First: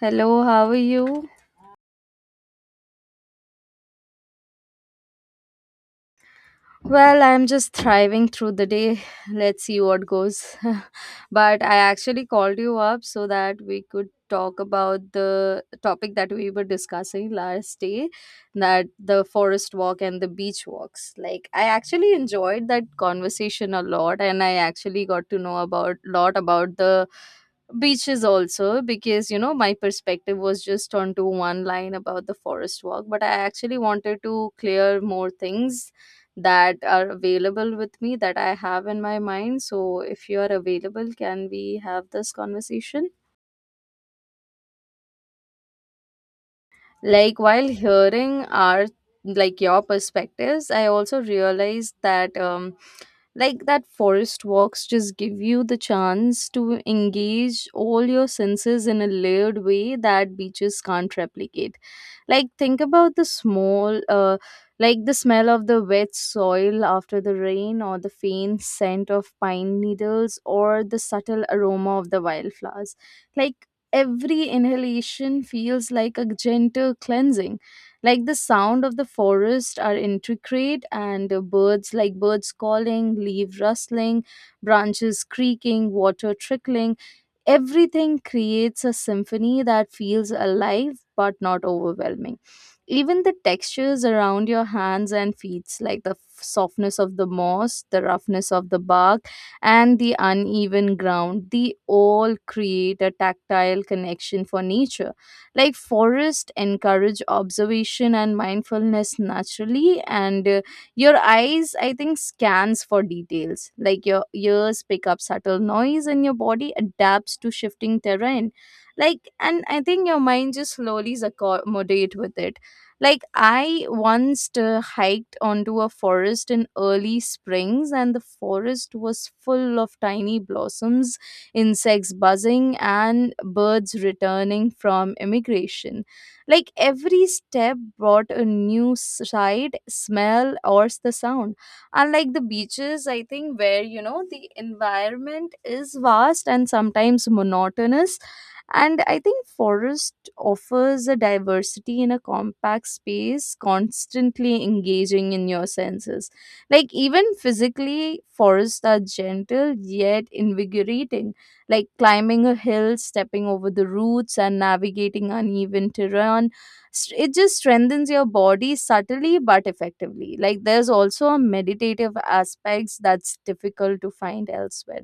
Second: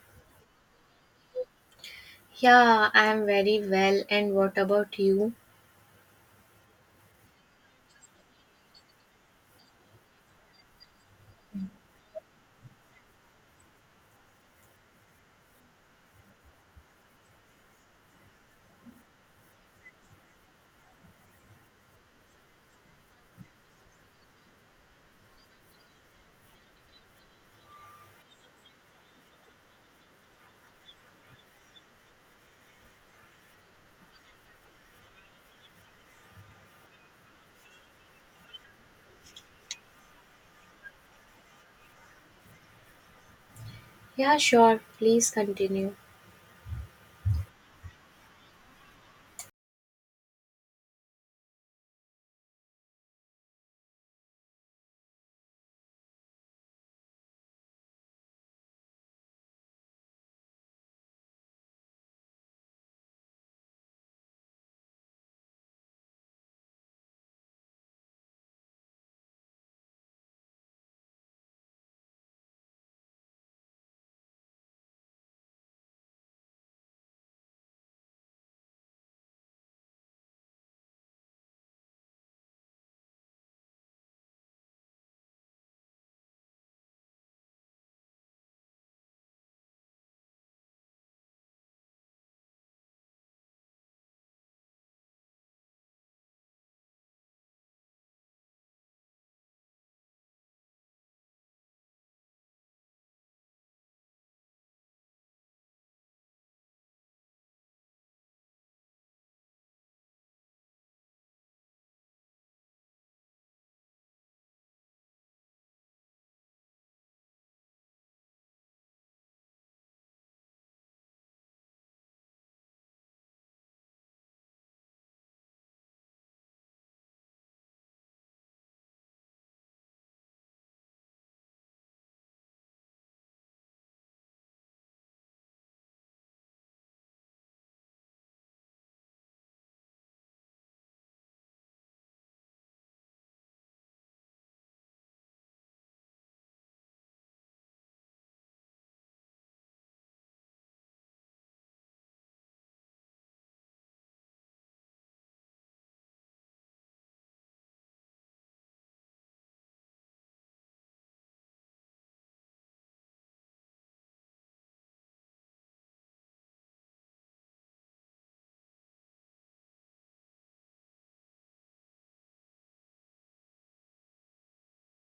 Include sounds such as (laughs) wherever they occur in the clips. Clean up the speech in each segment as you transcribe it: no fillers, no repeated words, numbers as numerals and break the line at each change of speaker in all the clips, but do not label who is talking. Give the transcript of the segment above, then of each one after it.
Hello, how are you?
Yeah, I'm very well. And what about you?
Well, I'm just thriving through the day. (laughs) Let's see what goes. (laughs) But I actually called you up so that we could talk about the topic that we were discussing last day, that the forest walk and the beach walks. Like, I actually enjoyed that conversation a lot, and I actually got to know about lot about the beaches also because you know my perspective was just onto one line about the forest walk, but I actually wanted to clear more things that are available with me that I have in my mind. So, if you are available, can we have this conversation?
Yeah, sure. Please continue.
Like, while hearing our like your perspectives, I also realized that like that forest walks just give you the chance to engage all your senses in a layered way that beaches can't replicate. Like, think about the small like the smell of the wet soil after the rain, or the faint scent of pine needles, or the subtle aroma of the wildflowers. Like every inhalation feels like a gentle cleansing. Like the sound of the forest are intricate, and birds, like birds calling, leaf rustling, branches creaking, water trickling, everything creates a symphony that feels alive but not overwhelming. Even the textures around your hands and feet, like the softness of the moss, the roughness of the bark, and the uneven ground, they all create a tactile connection for nature. Like forests encourage observation and mindfulness naturally, and your eyes, I think, scans for details, like your ears pick up subtle noise and your body adapts to shifting terrain. Like, and I think your mind just slowly accommodate with it. Like I once hiked onto a forest in early springs, and the forest was full of tiny blossoms, insects buzzing and birds returning from immigration. Like every step brought a new sight, smell, or the sound. Unlike the beaches, I think, where you know the environment is vast and sometimes monotonous, and I think forest offers a diversity in a compact space, constantly engaging in your senses. Like even physically, forests are gentle yet invigorating. Like climbing a hill, stepping over the roots, and navigating uneven terrain. It just strengthens your body subtly but effectively. Like there's also a meditative aspects that's difficult to find elsewhere,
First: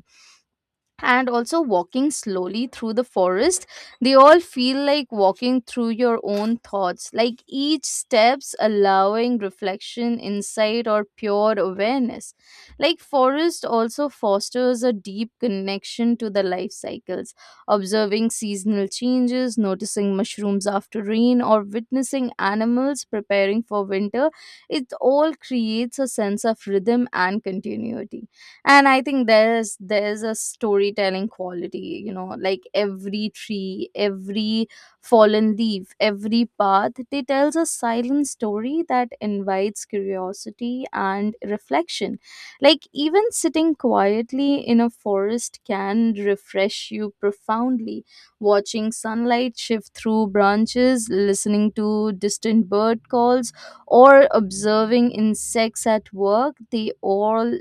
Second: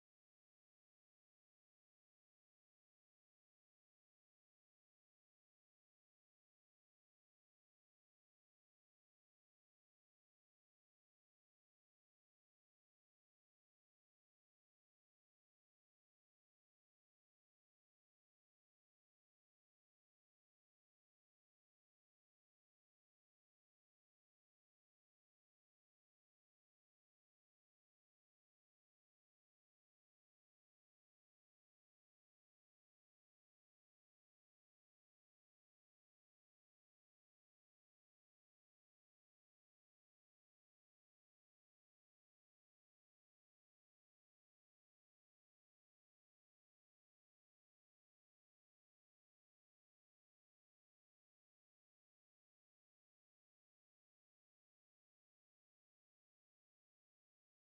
and also walking slowly through the forest, they all feel like walking through your own thoughts, like each steps allowing reflection, insight, or pure awareness. Like forest also fosters a deep connection to the life cycles, observing seasonal changes, noticing mushrooms after rain, or witnessing animals preparing for winter. It all creates a sense of rhythm and continuity. And I think there's a storytelling quality, you know, like every tree, every fallen leaf, every path, they tells a silent story that invites curiosity and reflection. Like even sitting quietly in a forest can refresh you profoundly, watching sunlight shift through branches, listening to distant bird calls, or observing insects at work, they all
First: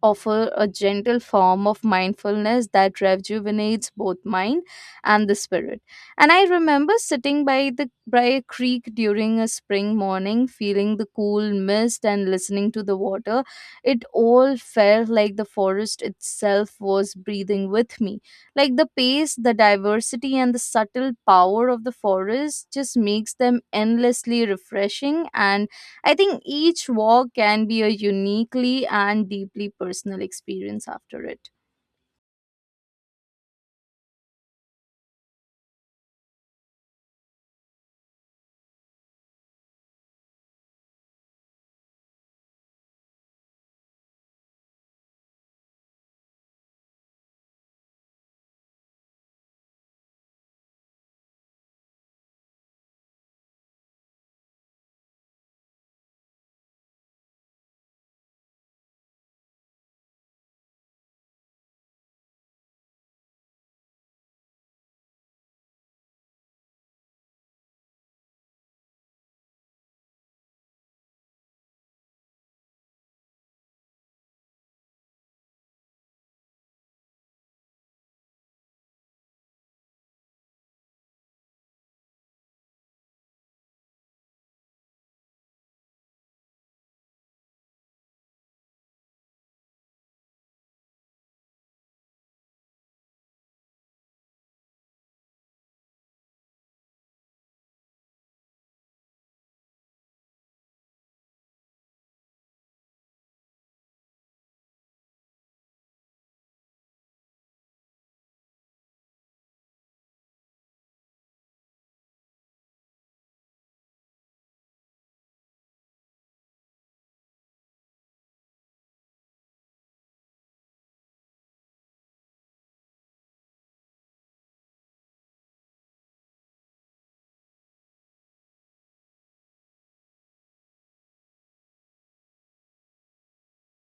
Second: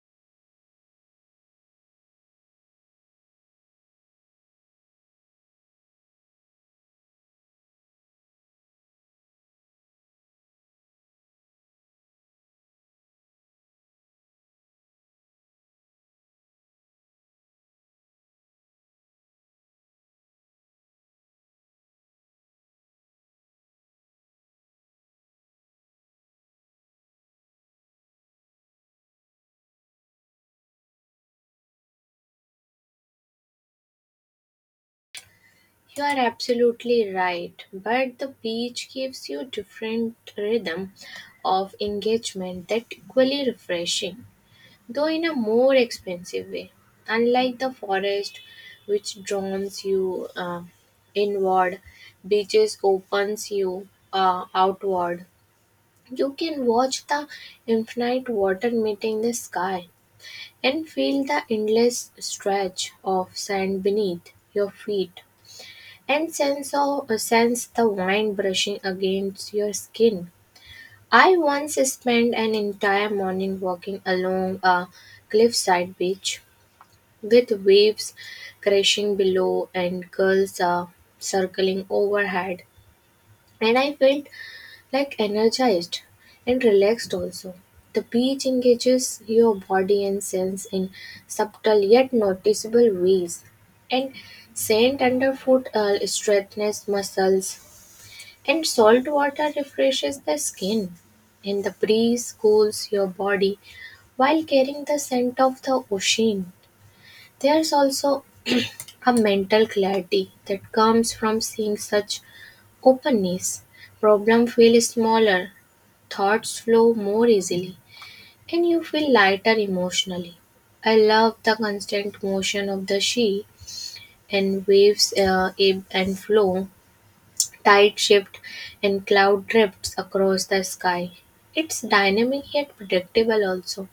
offer a gentle form of mindfulness that rejuvenates both mind and the spirit. And I remember sitting by the by a creek during a spring morning, feeling the cool mist and listening to the water. It all felt like the forest itself was breathing with me. Like the pace, the diversity, and the subtle power of the forest just makes them endlessly refreshing, and I think each walk can be a uniquely and deeply personal experience after it.
You are absolutely right. But the beach gives you different rhythm of engagement that equally refreshing, though in a more expensive way. Unlike the forest, which drowns you inward, beaches opens you outward. You can watch the infinite water meeting the sky, and feel the endless stretch of sand beneath your feet. And sense the wind brushing against your skin. I once spent an entire morning walking along a cliffside beach with waves crashing below and gulls circling overhead. And I felt like energized and relaxed also. The beach engages your body and sense in subtle yet noticeable ways. And sand underfoot strengthens muscles, and salt water refreshes the skin. And the breeze cools your body while carrying the scent of the ocean. There's also a mental clarity that comes from seeing such openness. Problems feel smaller, thoughts flow more easily, and you feel lighter emotionally. I love the constant motion of the sea, and waves ebb and flow, tide shift, and cloud drifts across the sky. It's dynamic yet predictable, also,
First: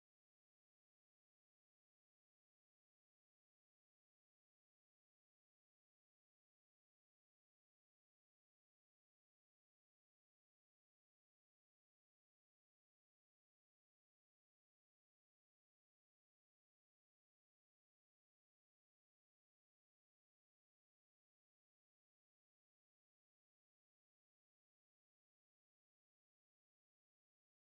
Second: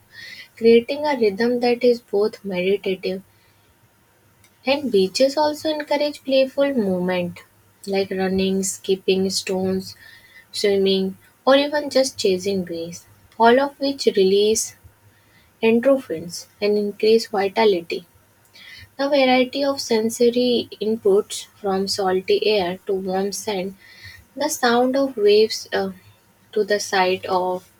creating a rhythm that is both meditative, and beaches also encourage playful movement like running, skipping stones, swimming, or even just chasing breeze, all of which release endorphins and increase vitality. The variety of sensory inputs from salty air to warm sand, the sound of waves to the sight of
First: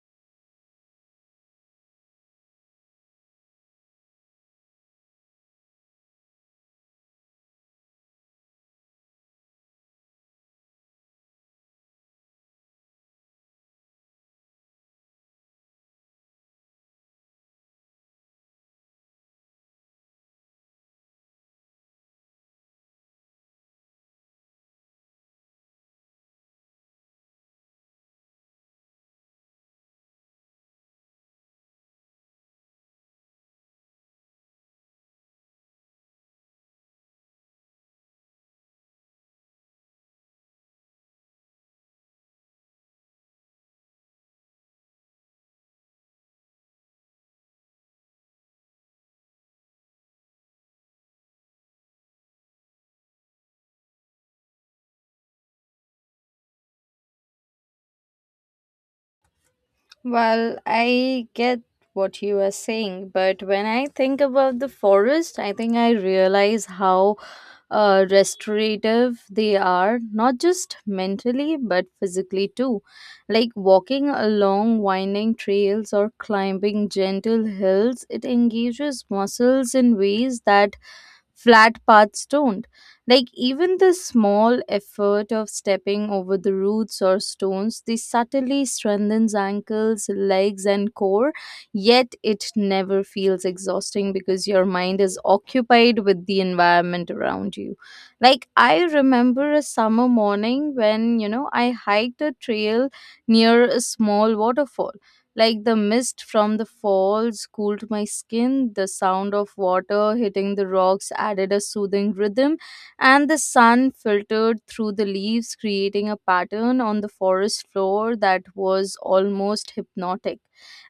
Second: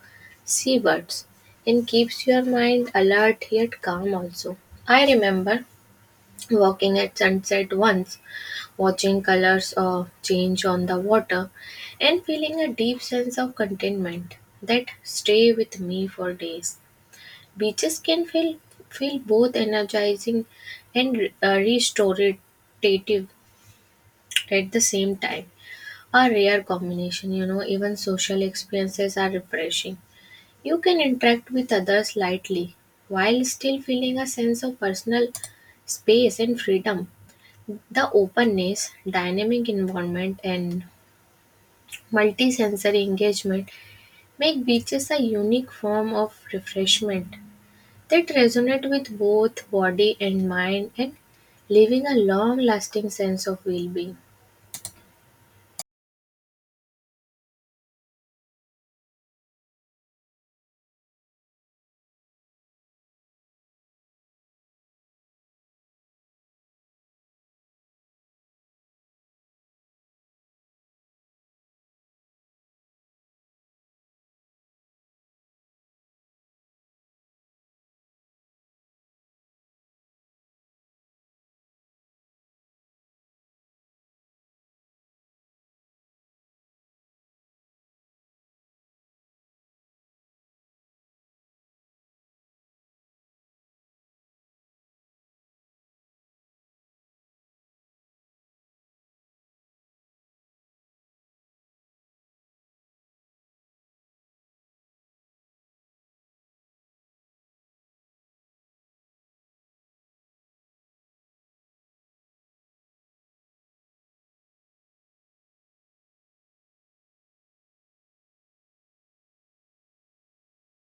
seabirds, and keeps your mind alert yet calm also. I remember walking at sunset once, watching colors change on the water, and feeling a deep sense of contentment that stay with me for days. Beaches can feel both energizing and restorative at the same time. A rare combination, you know. Even social experiences are refreshing. You can interact with others lightly while still feeling a sense of personal space and freedom. The openness, dynamic environment, and multi-sensory engagement make beaches a unique form of refreshment that resonate with both body and mind, and leaving a long-lasting sense of well-being.
Well, I get what you are saying, but when I think about the forest, I think I realize how restorative they are, not just mentally, but physically too. Like walking along winding trails or climbing gentle hills, it engages muscles in ways that flat paths don't. Like even the small effort of stepping over the roots or stones, they subtly strengthens ankles, legs, and core, yet it never feels exhausting because your mind is occupied with the environment around you. Like I remember a summer morning when, you know, I hiked a trail near a small waterfall. Like the mist from the falls cooled my skin, the sound of water hitting the rocks added a soothing rhythm, and the sun filtered through the leaves, creating a pattern on the forest floor that was almost hypnotic.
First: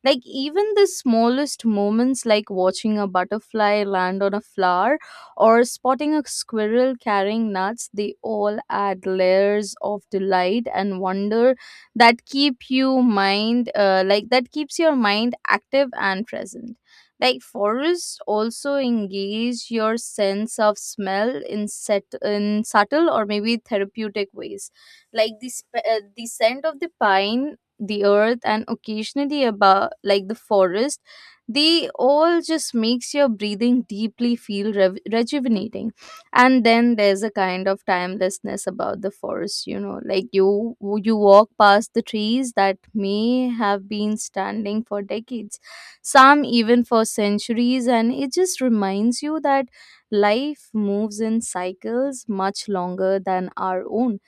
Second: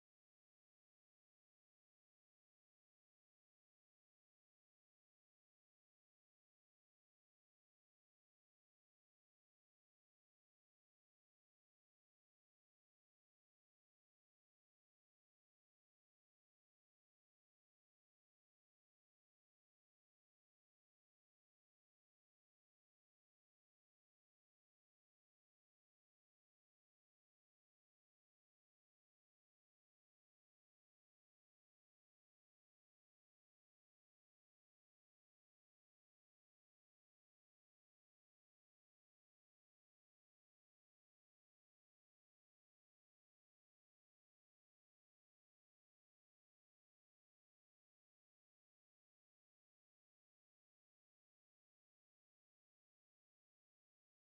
Like, even the smallest moments, like watching a butterfly land on a flower or spotting a squirrel carrying nuts, they all add layers of delight and wonder that keep you mind like that keeps your mind active and present. Like forests also engage your sense of smell in set in subtle or maybe therapeutic ways, like the the scent of the pine, the earth, and occasionally about like the forest, they all just makes your breathing deeply feel rejuvenating. And then there's a kind of timelessness about the forest, you know, like you walk past the trees that may have been standing for decades, some even for centuries, and it just reminds you that life moves in cycles much longer than our own.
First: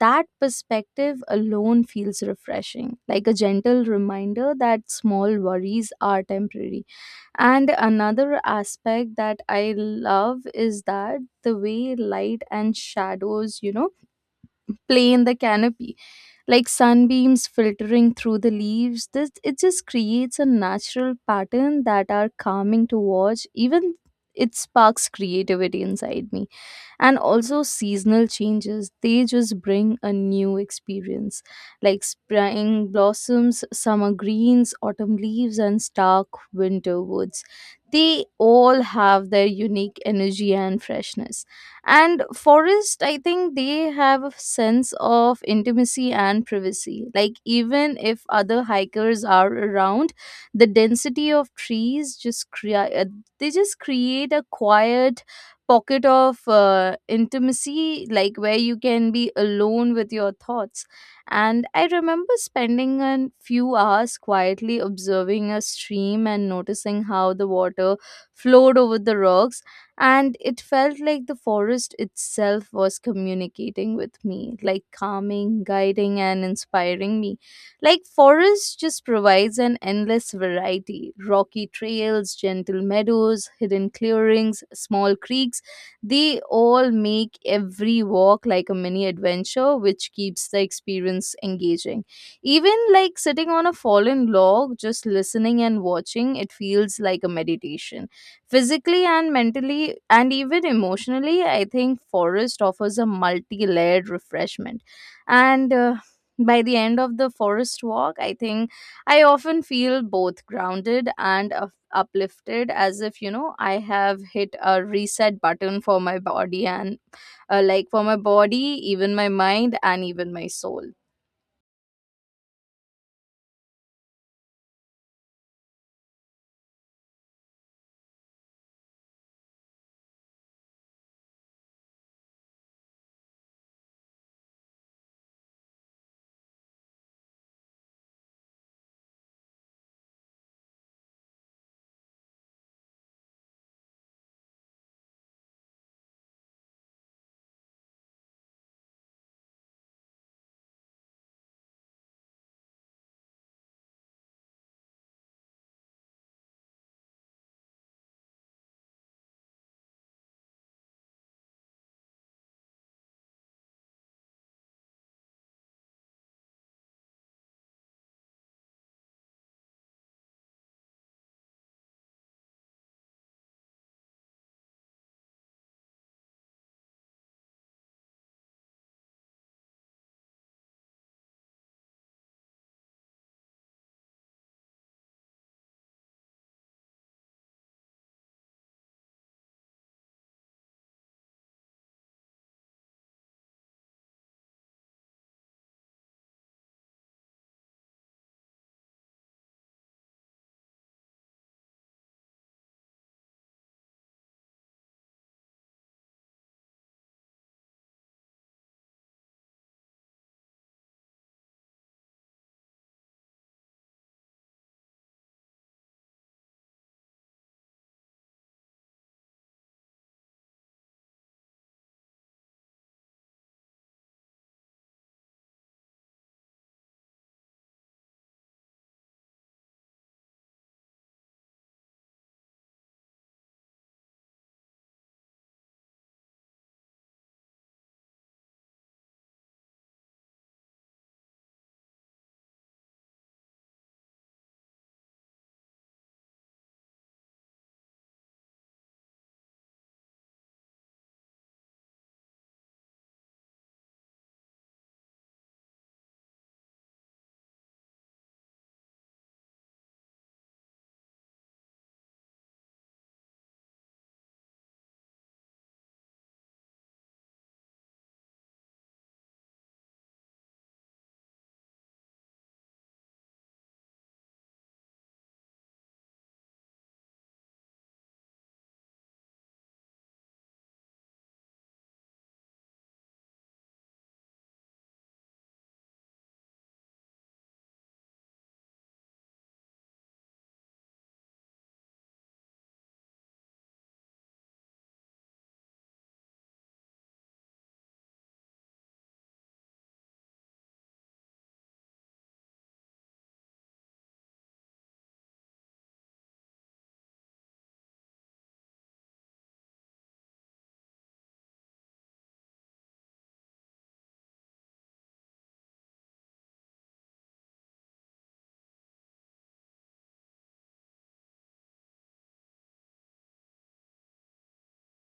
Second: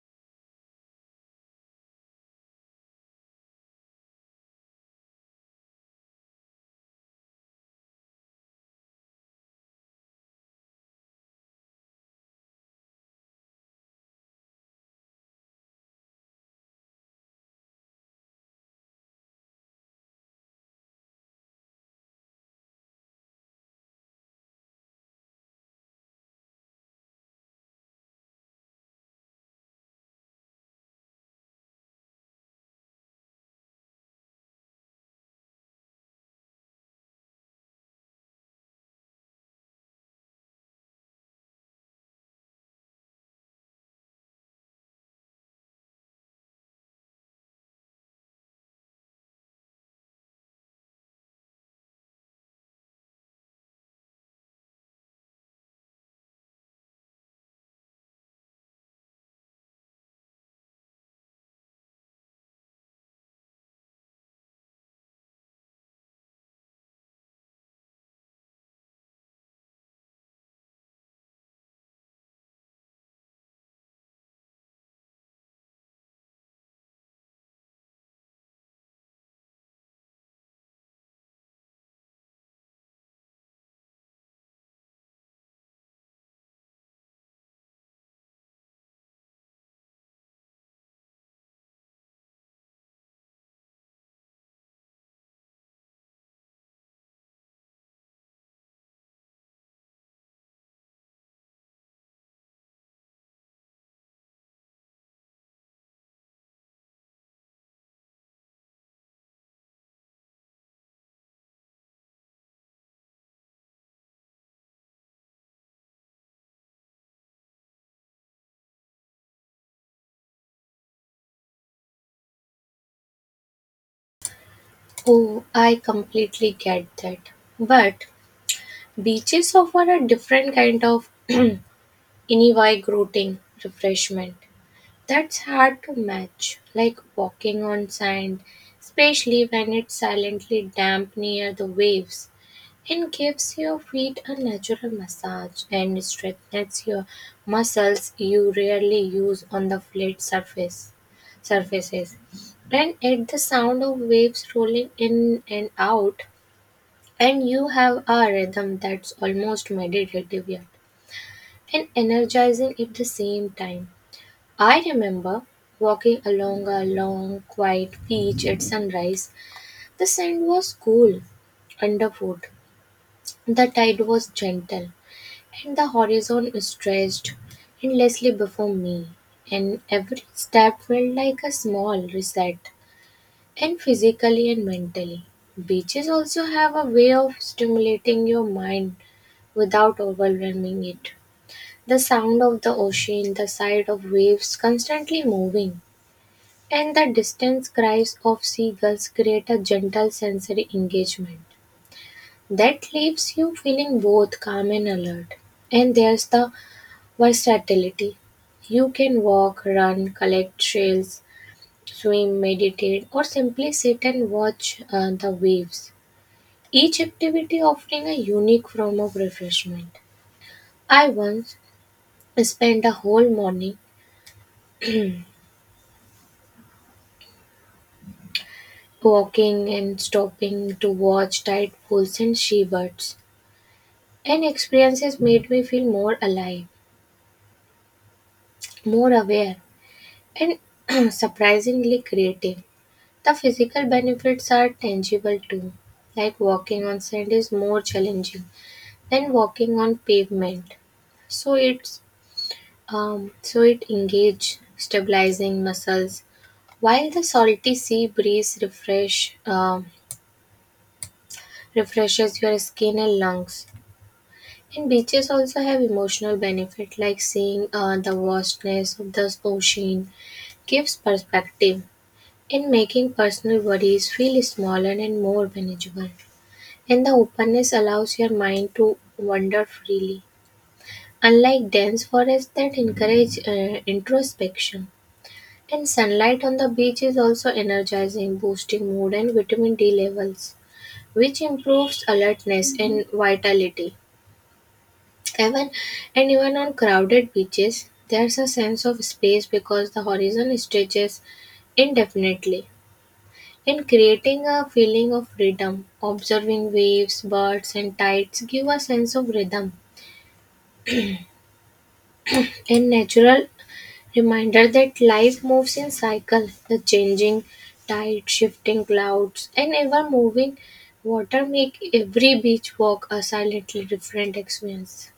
That perspective alone feels refreshing, like a gentle reminder that small worries are temporary. And another aspect that I love is that the way light and shadows, you know, play in the canopy, like sunbeams filtering through the leaves. This it just creates a natural pattern that are calming to watch. Even it sparks creativity inside me. And also seasonal changes, they just bring a new experience, like spring blossoms, summer greens, autumn leaves, and stark winter woods, they all have their unique energy and freshness. And forest, I think, they have a sense of intimacy and privacy, like even if other hikers are around, the density of trees just create they just create a quiet pocket of intimacy, like where you can be alone with your thoughts. And I remember spending a few hours quietly observing a stream and noticing how the water flowed over the rocks. And it felt like the forest itself was communicating with me, like calming, guiding, and inspiring me. Like, forest just provides an endless variety: rocky trails, gentle meadows, hidden clearings, small creeks, they all make every walk like a mini adventure, which keeps the experience engaging. Even like sitting on a fallen log, just listening and watching, it feels like a meditation. Physically and mentally, and even emotionally, I think forest offers a multi layered refreshment. And by the end of the forest walk, I think I often feel both grounded and uplifted, as if, you know, I have hit a reset button for my body and, like, for my body, even my mind, and even my soul.
Oh, I completely get that. But beaches offer a different kind of (clears throat) invigorating refreshment that's hard to match, like walking on sand, especially when it's silently damp near the waves. It gives your feet a natural massage and strengthens your muscles you rarely use on the flat surfaces. And at the sound of waves rolling in and out, and you have a rhythm that's almost meditative yet and energizing at the same time. I remember walking along a long, quiet beach at sunrise. The sand was cool underfoot. The tide was gentle, and the horizon stretched endlessly before me, and every step felt like a small reset, and physically and mentally. Beaches also have a way of stimulating your mind without overwhelming it. The sound of the ocean, the sight of waves constantly moving, and the distant cries of seagulls create a gentle sensory engagement that leaves you feeling both calm and alert. And there's the versatility. You can walk, run, collect shells, swim, meditate, or simply sit and watch the waves. Each activity offering a unique form of refreshment. I once spent a whole morning walking and stopping to watch tide pools and seabirds. And experiences made me feel more alive, more aware, and (clears throat) surprisingly creative. The physical benefits are tangible too, like walking on sand is more challenging than walking on pavement. So it's so it engage stabilizing muscles, while the salty sea breeze refreshes your skin and lungs. And beaches also have emotional benefit, like seeing the vastness of the ocean gives perspective in making personal worries feel smaller and more manageable. And the openness allows your mind to wander freely, unlike dense forests that encourage introspection. And sunlight on the beach is also energizing, boosting mood and vitamin D levels, which improves alertness and vitality. Even and even on crowded beaches, there's a sense of space because the horizon stretches indefinitely, in creating a feeling of freedom. Observing waves, birds and tides give a sense of rhythm, a natural reminder that life moves in cycles. The changing tide, shifting clouds, and ever moving water make every beach walk a silently different experience.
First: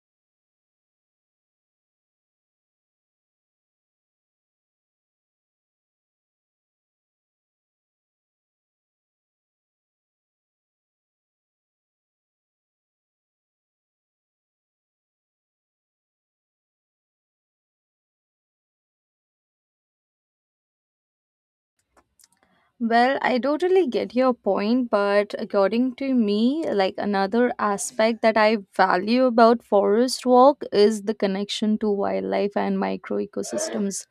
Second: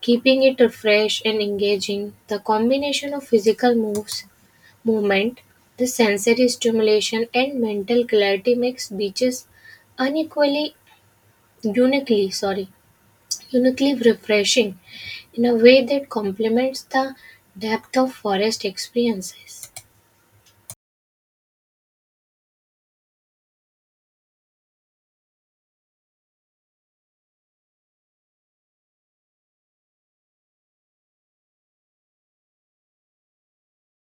Keeping it fresh and engaging, the combination of movement, the sensory stimulation and mental clarity makes beaches unequally uniquely sorry uniquely refreshing in a way that complements the depth of forest experiences.
Well, I totally get your point, but according to me, like another aspect that I value about forest walk is the connection to wildlife and micro ecosystems.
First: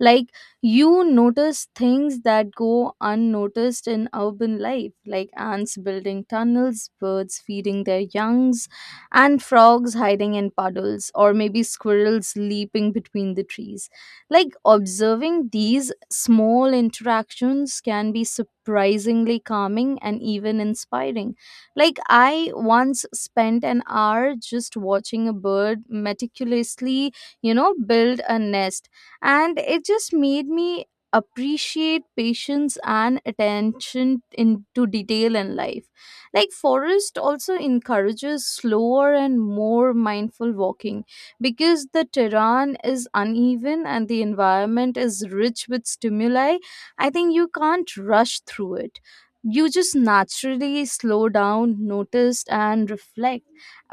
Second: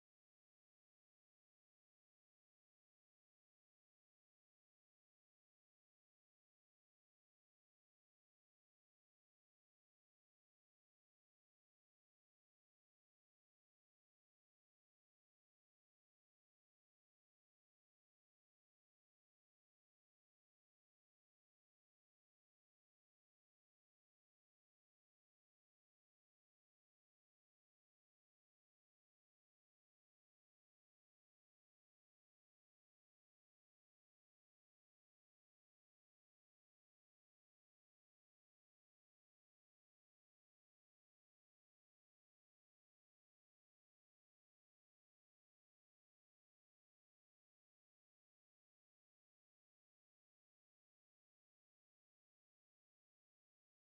Like you notice things that go unnoticed in urban life, like ants building tunnels, birds feeding their youngs, and frogs hiding in puddles, or maybe squirrels leaping between the trees. Like observing these small interactions can be surprisingly calming and even inspiring. Like I once spent an hour just watching a bird meticulously, you know, build a nest, and it just made me appreciate patience and attention into detail in life. Like forest also encourages slower and more mindful walking because the terrain is uneven and the environment is rich with stimuli. I think you can't rush through it, you just naturally slow down, notice, and reflect,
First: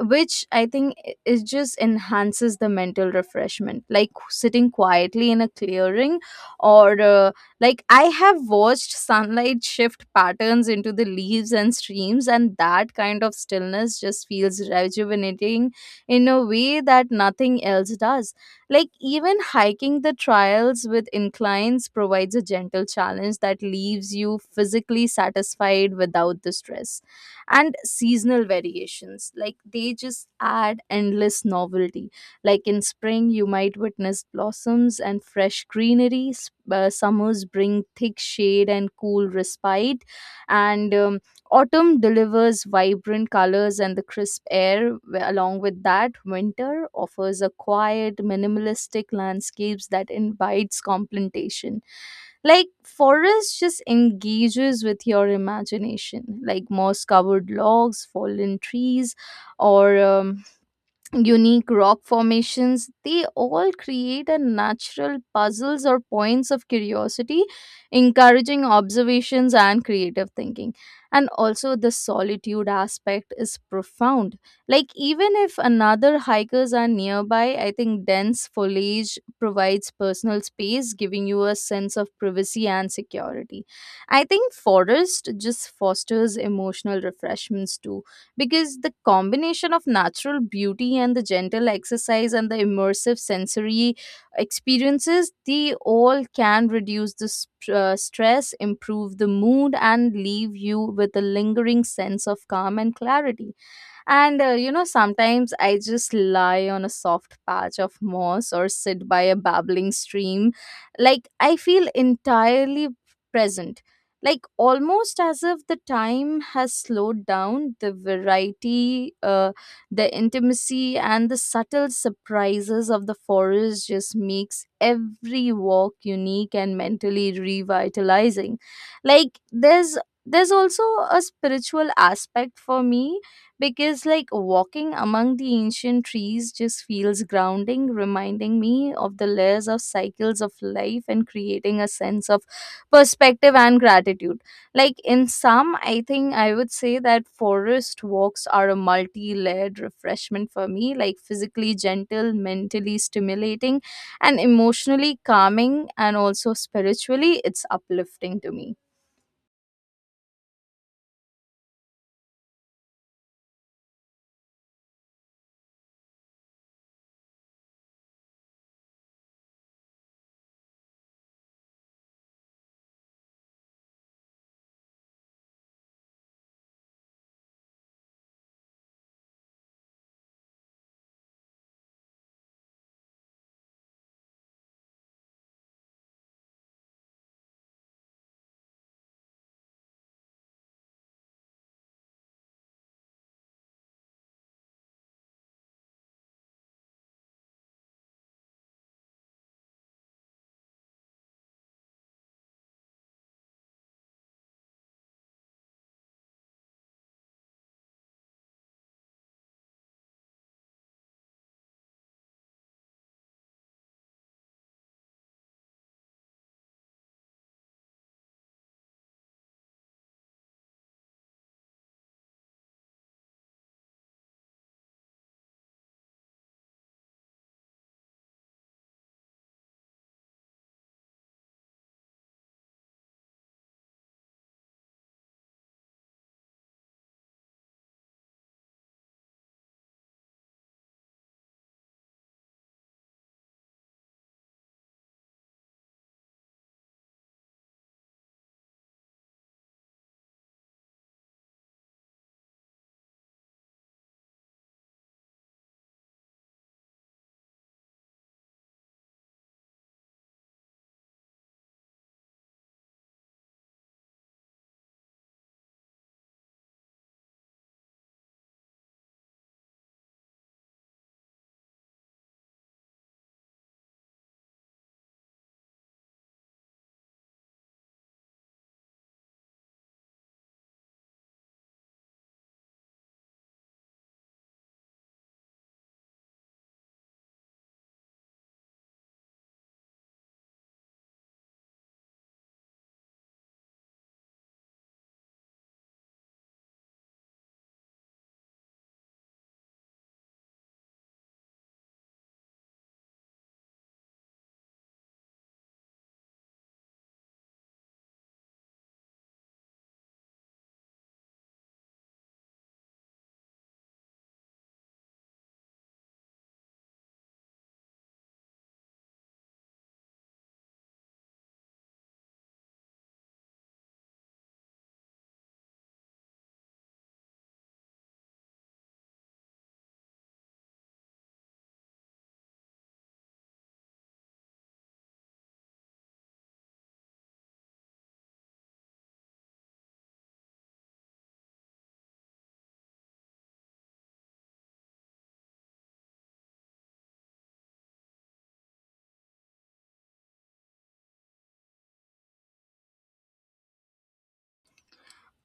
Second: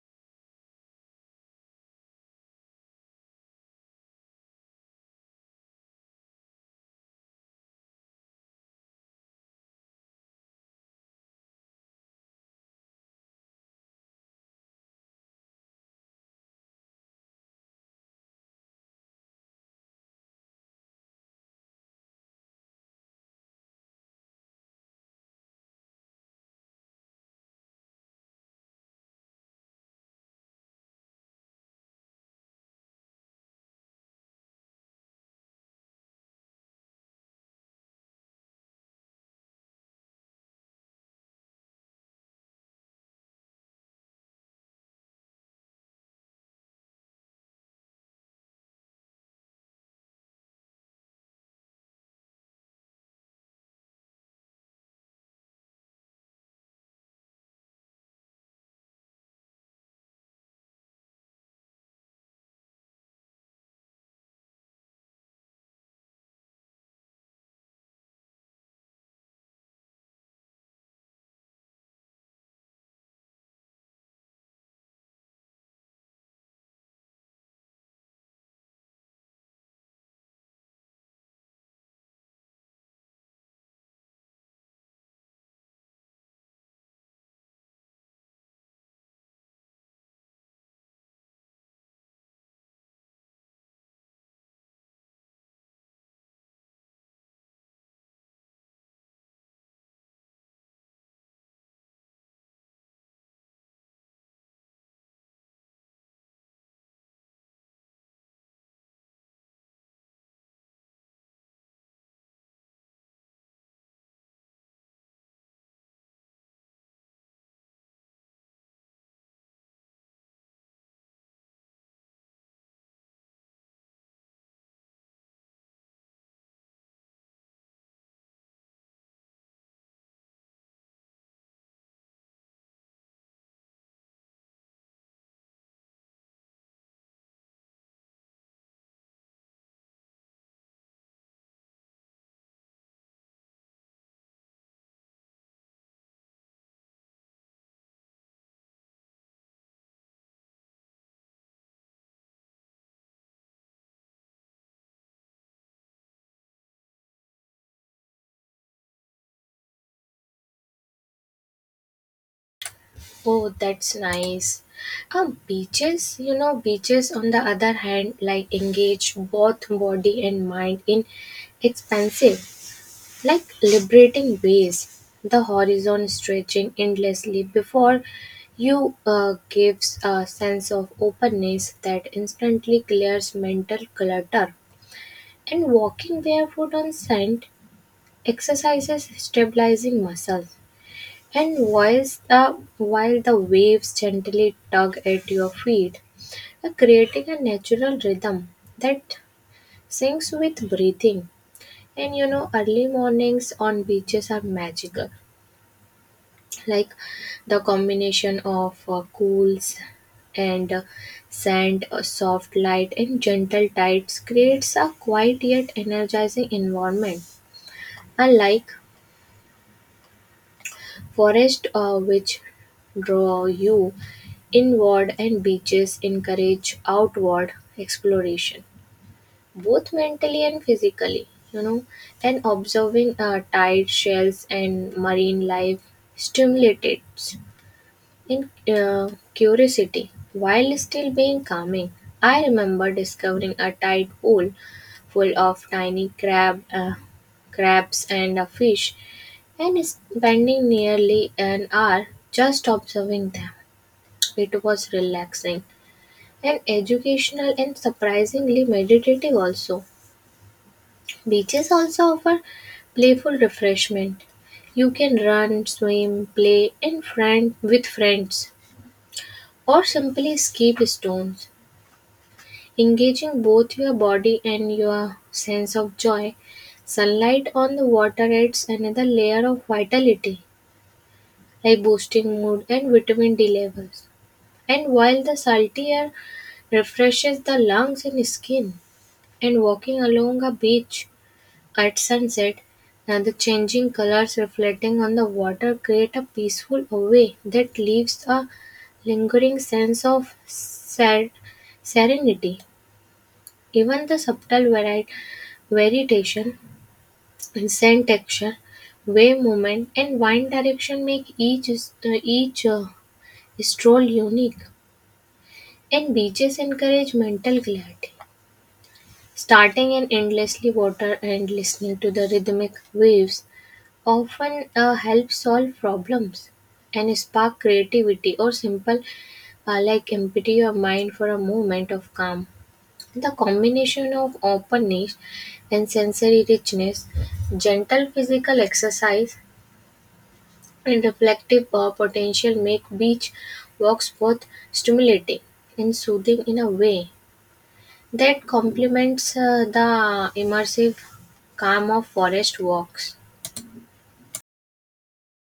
which I think it just enhances the mental refreshment. Like sitting quietly in a clearing, or like I have watched sunlight shift patterns into the leaves and streams, and that kind of stillness just feels rejuvenating in a way that nothing else does. Like, even hiking the trails with inclines provides a gentle challenge that leaves you physically satisfied without the stress. And seasonal variations, like, they just add endless novelty. Like, in spring, you might witness blossoms and fresh greenery, summers bring thick shade and cool respite, and Autumn delivers vibrant colors and the crisp air. Along with that, winter offers a quiet, minimalistic landscapes that invites contemplation. Like forest just engages with your imagination, like moss-covered logs, fallen trees, or unique rock formations, they all create a natural puzzles or points of curiosity, encouraging observations and creative thinking. And also the solitude aspect is profound. Like even if another hikers are nearby, I think dense foliage provides personal space, giving you a sense of privacy and security. I think forest just fosters emotional refreshments too, because the combination of natural beauty and the gentle exercise and the immersive sensory experiences, they all can reduce the stress, improve the mood, and leave you with a lingering sense of calm and clarity. And you know, sometimes I just lie on a soft patch of moss or sit by a babbling stream. Like, I feel entirely present. Like, almost as if the time has slowed down, the variety, the intimacy, and the subtle surprises of the forest just makes every walk unique and mentally revitalizing. Like, there's also a spiritual aspect for me, because like walking among the ancient trees just feels grounding, reminding me of the layers of cycles of life and creating a sense of perspective and gratitude. Like, in sum, I think I would say that forest walks are a multi-layered refreshment for me, like physically gentle, mentally stimulating, and emotionally calming, and also spiritually it's uplifting to me.
Oh, that's nice. Beaches, you know, beaches on the other hand, like engage both body and mind in expansive, like liberating ways. The horizon stretching endlessly before you gives a sense of openness that instantly clears mental clutter. And walking barefoot on sand exercises stabilizing muscles, and while the waves gently tug at your feet, you're creating a natural rhythm that syncs with breathing. And you know, early mornings on beaches are magical, like the combination of cools and sand, soft light, and gentle tides creates a quiet yet energizing environment. Unlike forests which draw you inward, and beaches encourage outward exploration, both mentally and physically, you know, and observing tide shells and marine life stimulates in curiosity while still being calming. I remember discovering a tide pool full of tiny crabs and a fish, and spending nearly an hour just observing them. It was relaxing and educational and surprisingly meditative also. Beaches also offer playful refreshment. You can run, swim, play and friend with friends, or simply skip stones, engaging both your body and your sense of joy. Sunlight on the water adds another layer of vitality, like boosting mood and vitamin D levels. And while the salty air refreshes the lungs and skin, and walking along a beach at sunset and the changing colors reflecting on the water create a peaceful away that leaves a lingering sense of serenity. Even the subtle variation in scent texture, wave movement, and wind direction make each stroll unique, and beaches encourage mental clarity. Starting in endlessly water and listening to the rhythmic waves often help solve problems and spark creativity, or simple like empty your mind for a moment of calm. The combination of openness and sensory richness, gentle physical exercise, and reflective potential make beach walks both stimulating and soothing in a way that complements the immersive calm of forest walks.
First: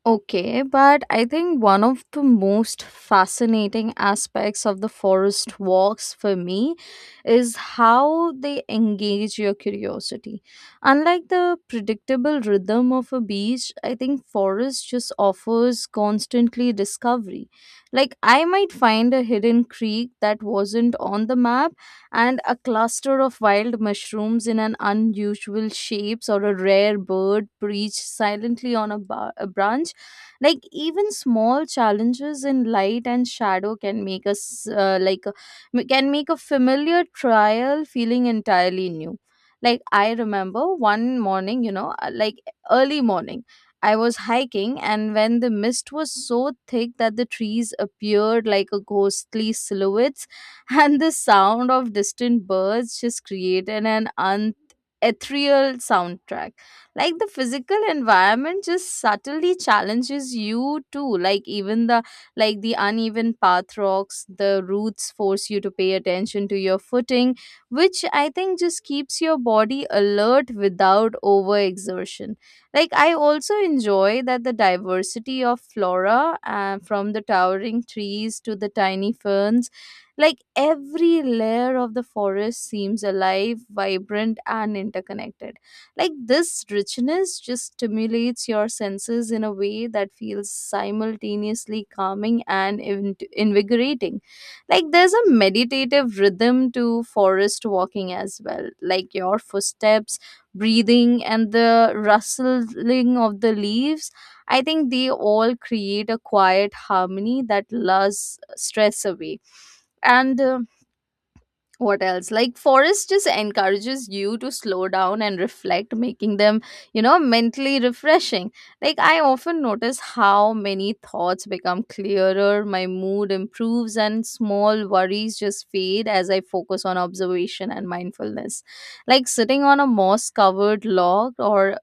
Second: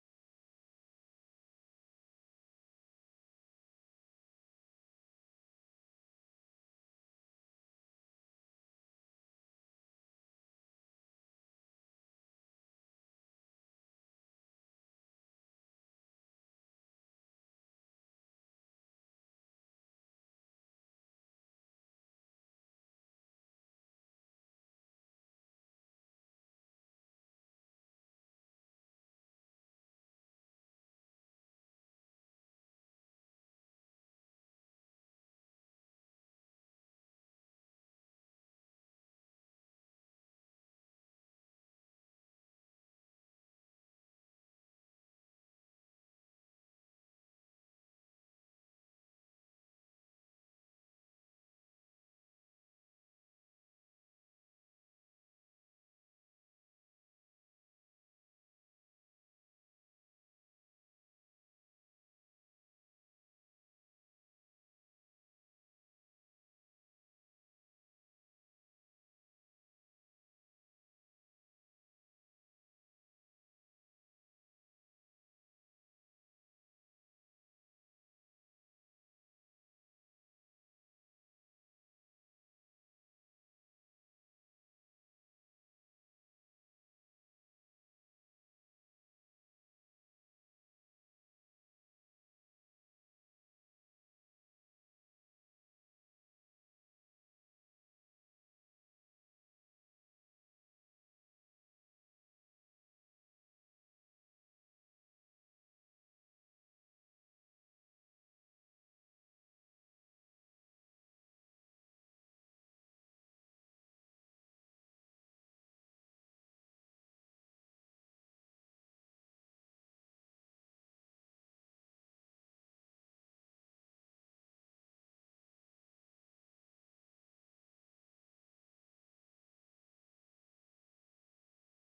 Okay, but I think one of the most fascinating aspects of the forest walks for me is how they engage your curiosity. Unlike the predictable rhythm of a beach, I think forest just offers constantly discovery. Like, I might find a hidden creek that wasn't on the map and a cluster of wild mushrooms in an unusual shapes, or a rare bird perched silently on a, a branch. Like, even small challenges in light and shadow can make us like, can make a familiar trial feeling entirely new. Like, I remember one morning, like, early morning, I was hiking and when the mist was so thick that the trees appeared like a ghostly silhouettes (laughs) and the sound of distant birds just created an ethereal soundtrack. Like, the physical environment just subtly challenges you too, like even the, like the uneven path, rocks, the roots force you to pay attention to your footing, which I think just keeps your body alert without overexertion. Like, I also enjoy that the diversity of flora, from the towering trees to the tiny ferns, like every layer of the forest seems alive, vibrant, and interconnected. Like, this richness just stimulates your senses in a way that feels simultaneously calming and invigorating. Like, there's a meditative rhythm to forest walking as well. Like, your footsteps, breathing, and the rustling of the leaves. I think they all create a quiet harmony that lulls stress away. And What else, like forest just encourages you to slow down and reflect, making them, you know, mentally refreshing. Like, I often notice how many thoughts become clearer, my mood improves, and small worries just fade as I focus on observation and mindfulness. Like, sitting on a moss covered log or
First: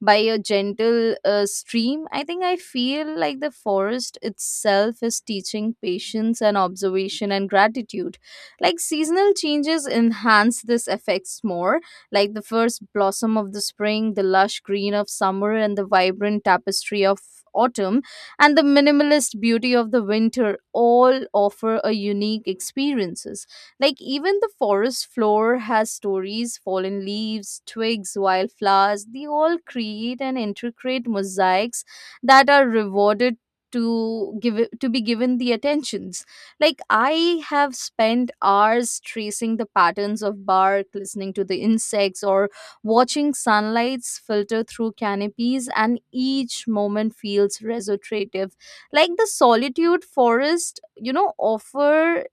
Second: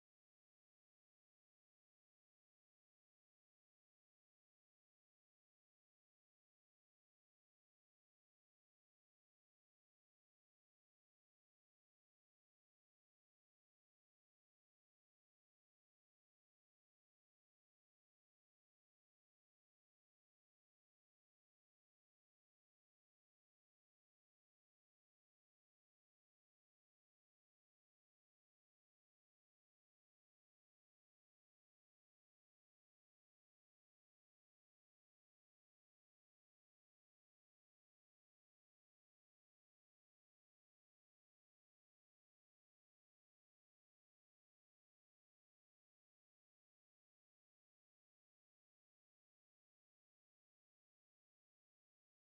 by a gentle stream, I think I feel like the forest itself is teaching patience and observation and gratitude. Like, seasonal changes enhance this effects more, like the first blossom of the spring, the lush green of summer, and the vibrant tapestry of autumn, and the minimalist beauty of the winter all offer a unique experiences. Like, even the forest floor has stories, fallen leaves, twigs, wildflowers. They all create an intricate mosaics that are rewarded to be given the attentions. Like, I have spent hours tracing the patterns of bark, listening to the insects, or watching sunlights filter through canopies, and each moment feels restorative. Like, the solitude forest, you know, offer,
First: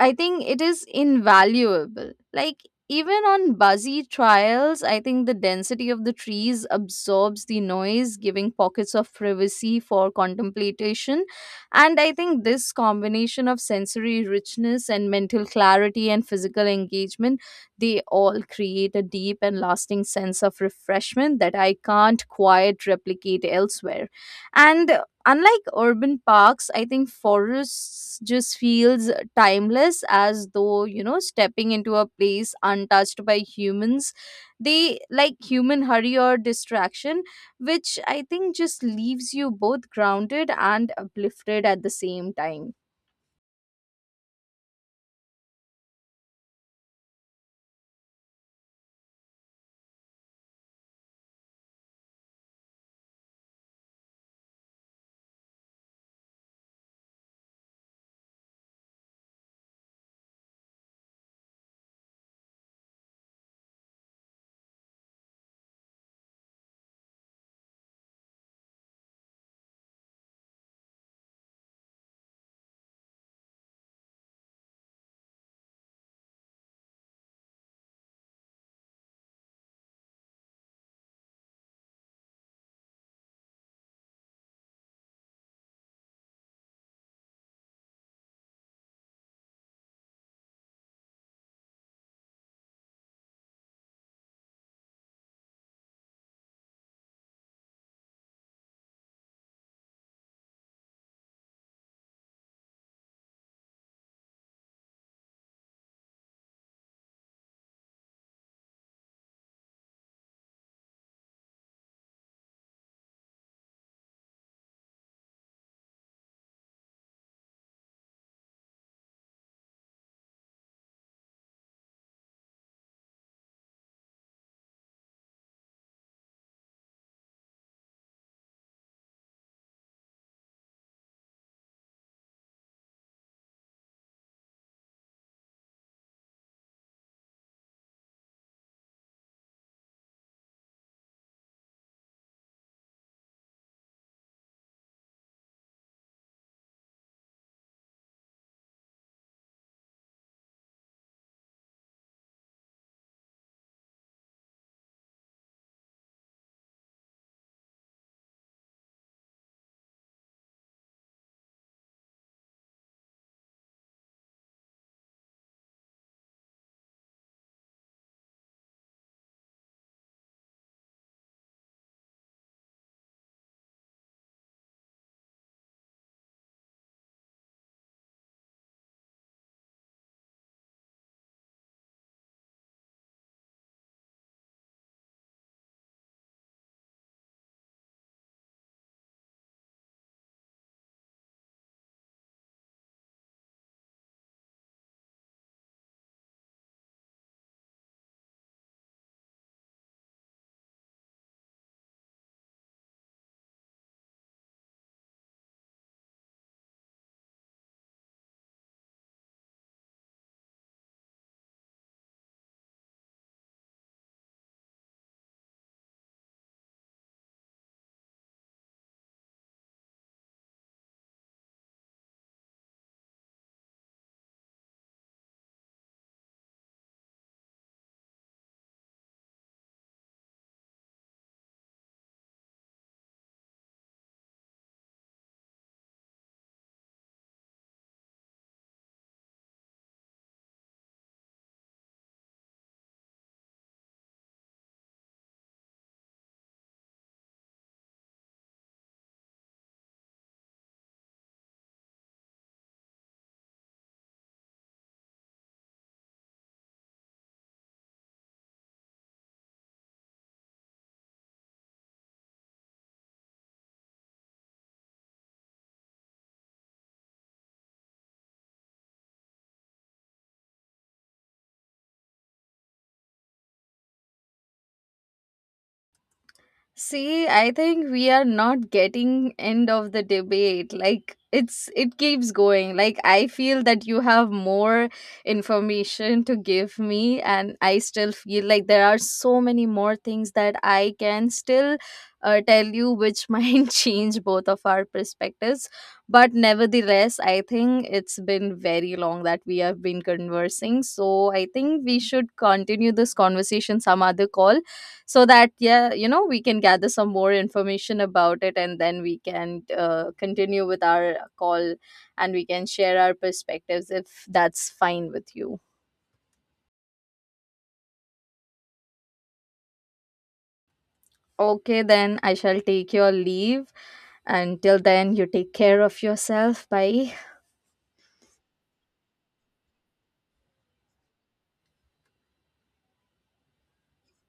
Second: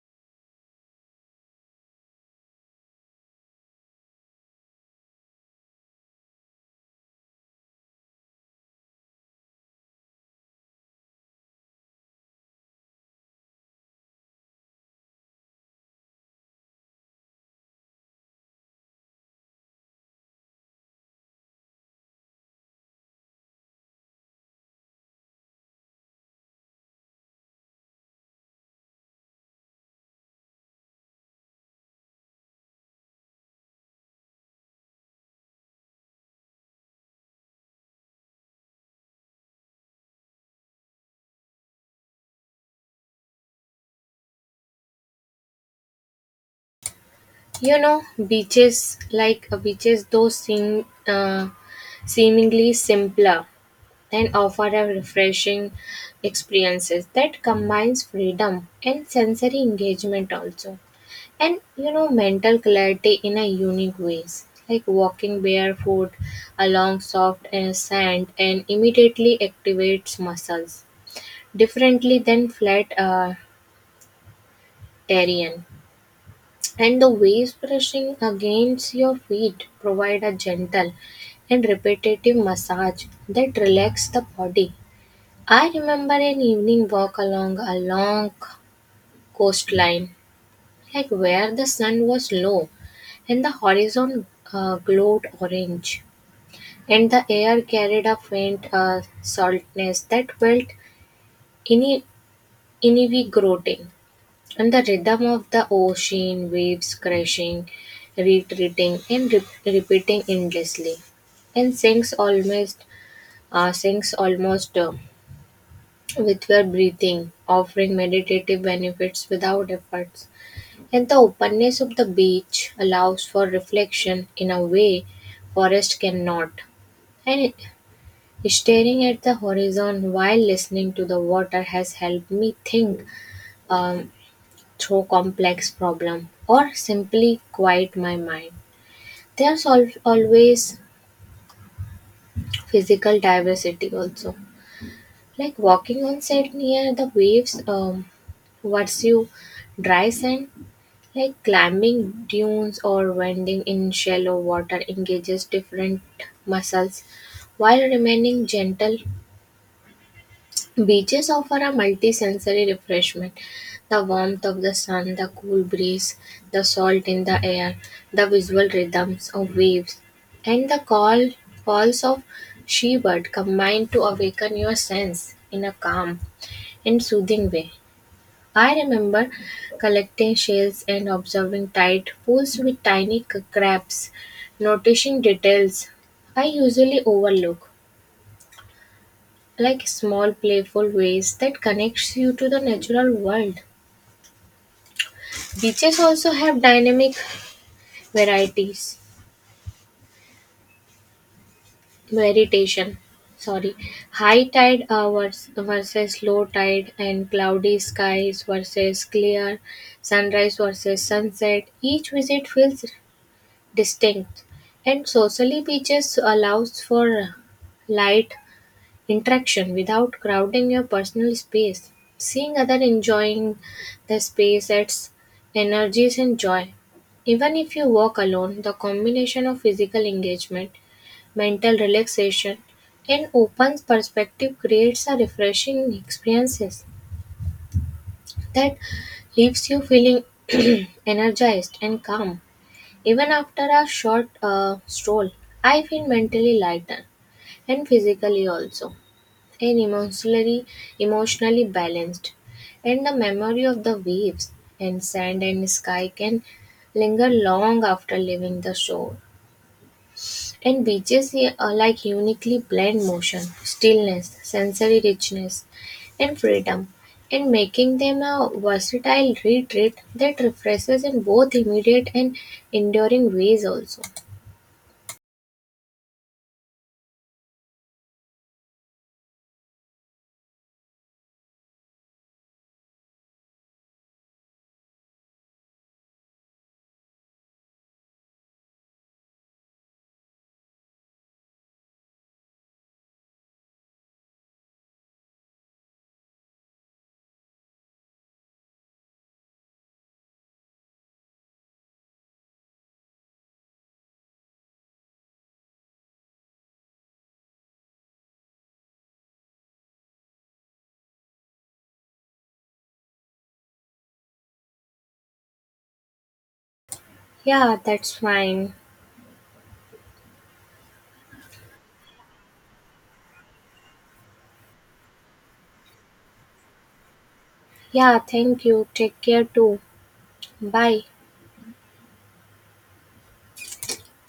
I think it is invaluable. Like, even on busy trails, I think the density of the trees absorbs the noise, giving pockets of privacy for contemplation. And I think this combination of sensory richness and mental clarity and physical engagement, they all create a deep and lasting sense of refreshment that I can't quite replicate elsewhere. And unlike urban parks, I think forests just feels timeless, as though, you know, stepping into a place untouched by humans, they like human hurry or distraction, which I think just leaves you both grounded and uplifted at the same time.
You know, beaches, those seem seemingly simpler, and offer a refreshing experiences that combines freedom and sensory engagement also, and you know mental clarity in a unique ways, like walking barefoot along soft sand and immediately activates muscles differently than flat terrain. And the waves brushing against your feet provide a gentle and repetitive massage that relax the body. I remember an evening walk along a long coastline, like where the sun was low and the horizon glowed orange, and the air carried a faint saltness that felt ini- invigorating. And the rhythm of the ocean, waves crashing, retreating, and repeating endlessly. And sinks almost with your breathing, offering meditative benefits without efforts. And the openness of the beach allows for reflection in a way forest cannot. And staring at the horizon while listening to the water has helped me think. Um, Through complex problem or simply quiet my mind, there's always physical diversity also, like walking on sand near the waves, what's you dry sand, like climbing dunes or wading in shallow water engages different muscles while remaining gentle. Beaches offer a multi-sensory refreshment. The warmth of the sun, the cool breeze, the salt in the air, the visual rhythms of waves, and the calls of seabird combine to awaken your sense in a calm and soothing way. I remember collecting shells and observing tide pools with tiny crabs, noticing details I usually overlook, like small playful ways that connects you to the natural world. Beaches also have dynamic varieties variation, sorry, high tide hours versus low tide, and cloudy skies versus clear, sunrise versus sunset, each visit feels distinct. And socially, beaches allows for light interaction without crowding your personal space. Seeing others enjoying the space adds energies and joy. Even if you walk alone, the combination of physical engagement, mental relaxation, and open perspective creates a refreshing experiences that leaves you feeling (clears throat) energized and calm. Even after a short stroll, I feel mentally lighter, and physically also, and emotionally balanced, and the memory of the waves and sand and sky can linger long after leaving the shore. And beaches, yeah, are like uniquely blend motion, stillness, sensory richness, and freedom, and making them a versatile retreat that refreshes in both immediate and enduring ways also.
See, I think we are not getting end of the debate. Like, it keeps going. Like, I feel that you have more information to give me, and I still feel like there are so many more things that I can still tell you which (laughs) might change both of our perspectives. But nevertheless, I think it's been very long that we have been conversing. So I think we should continue this conversation some other call, so that, yeah, you know, we can gather some more information about it, and then we can continue with our call, and we can share our perspectives if that's fine with you.
Yeah, that's fine.
Okay, then I shall take your leave. Until then, you take care of yourself. Bye.
Yeah, thank you, take care too. Bye.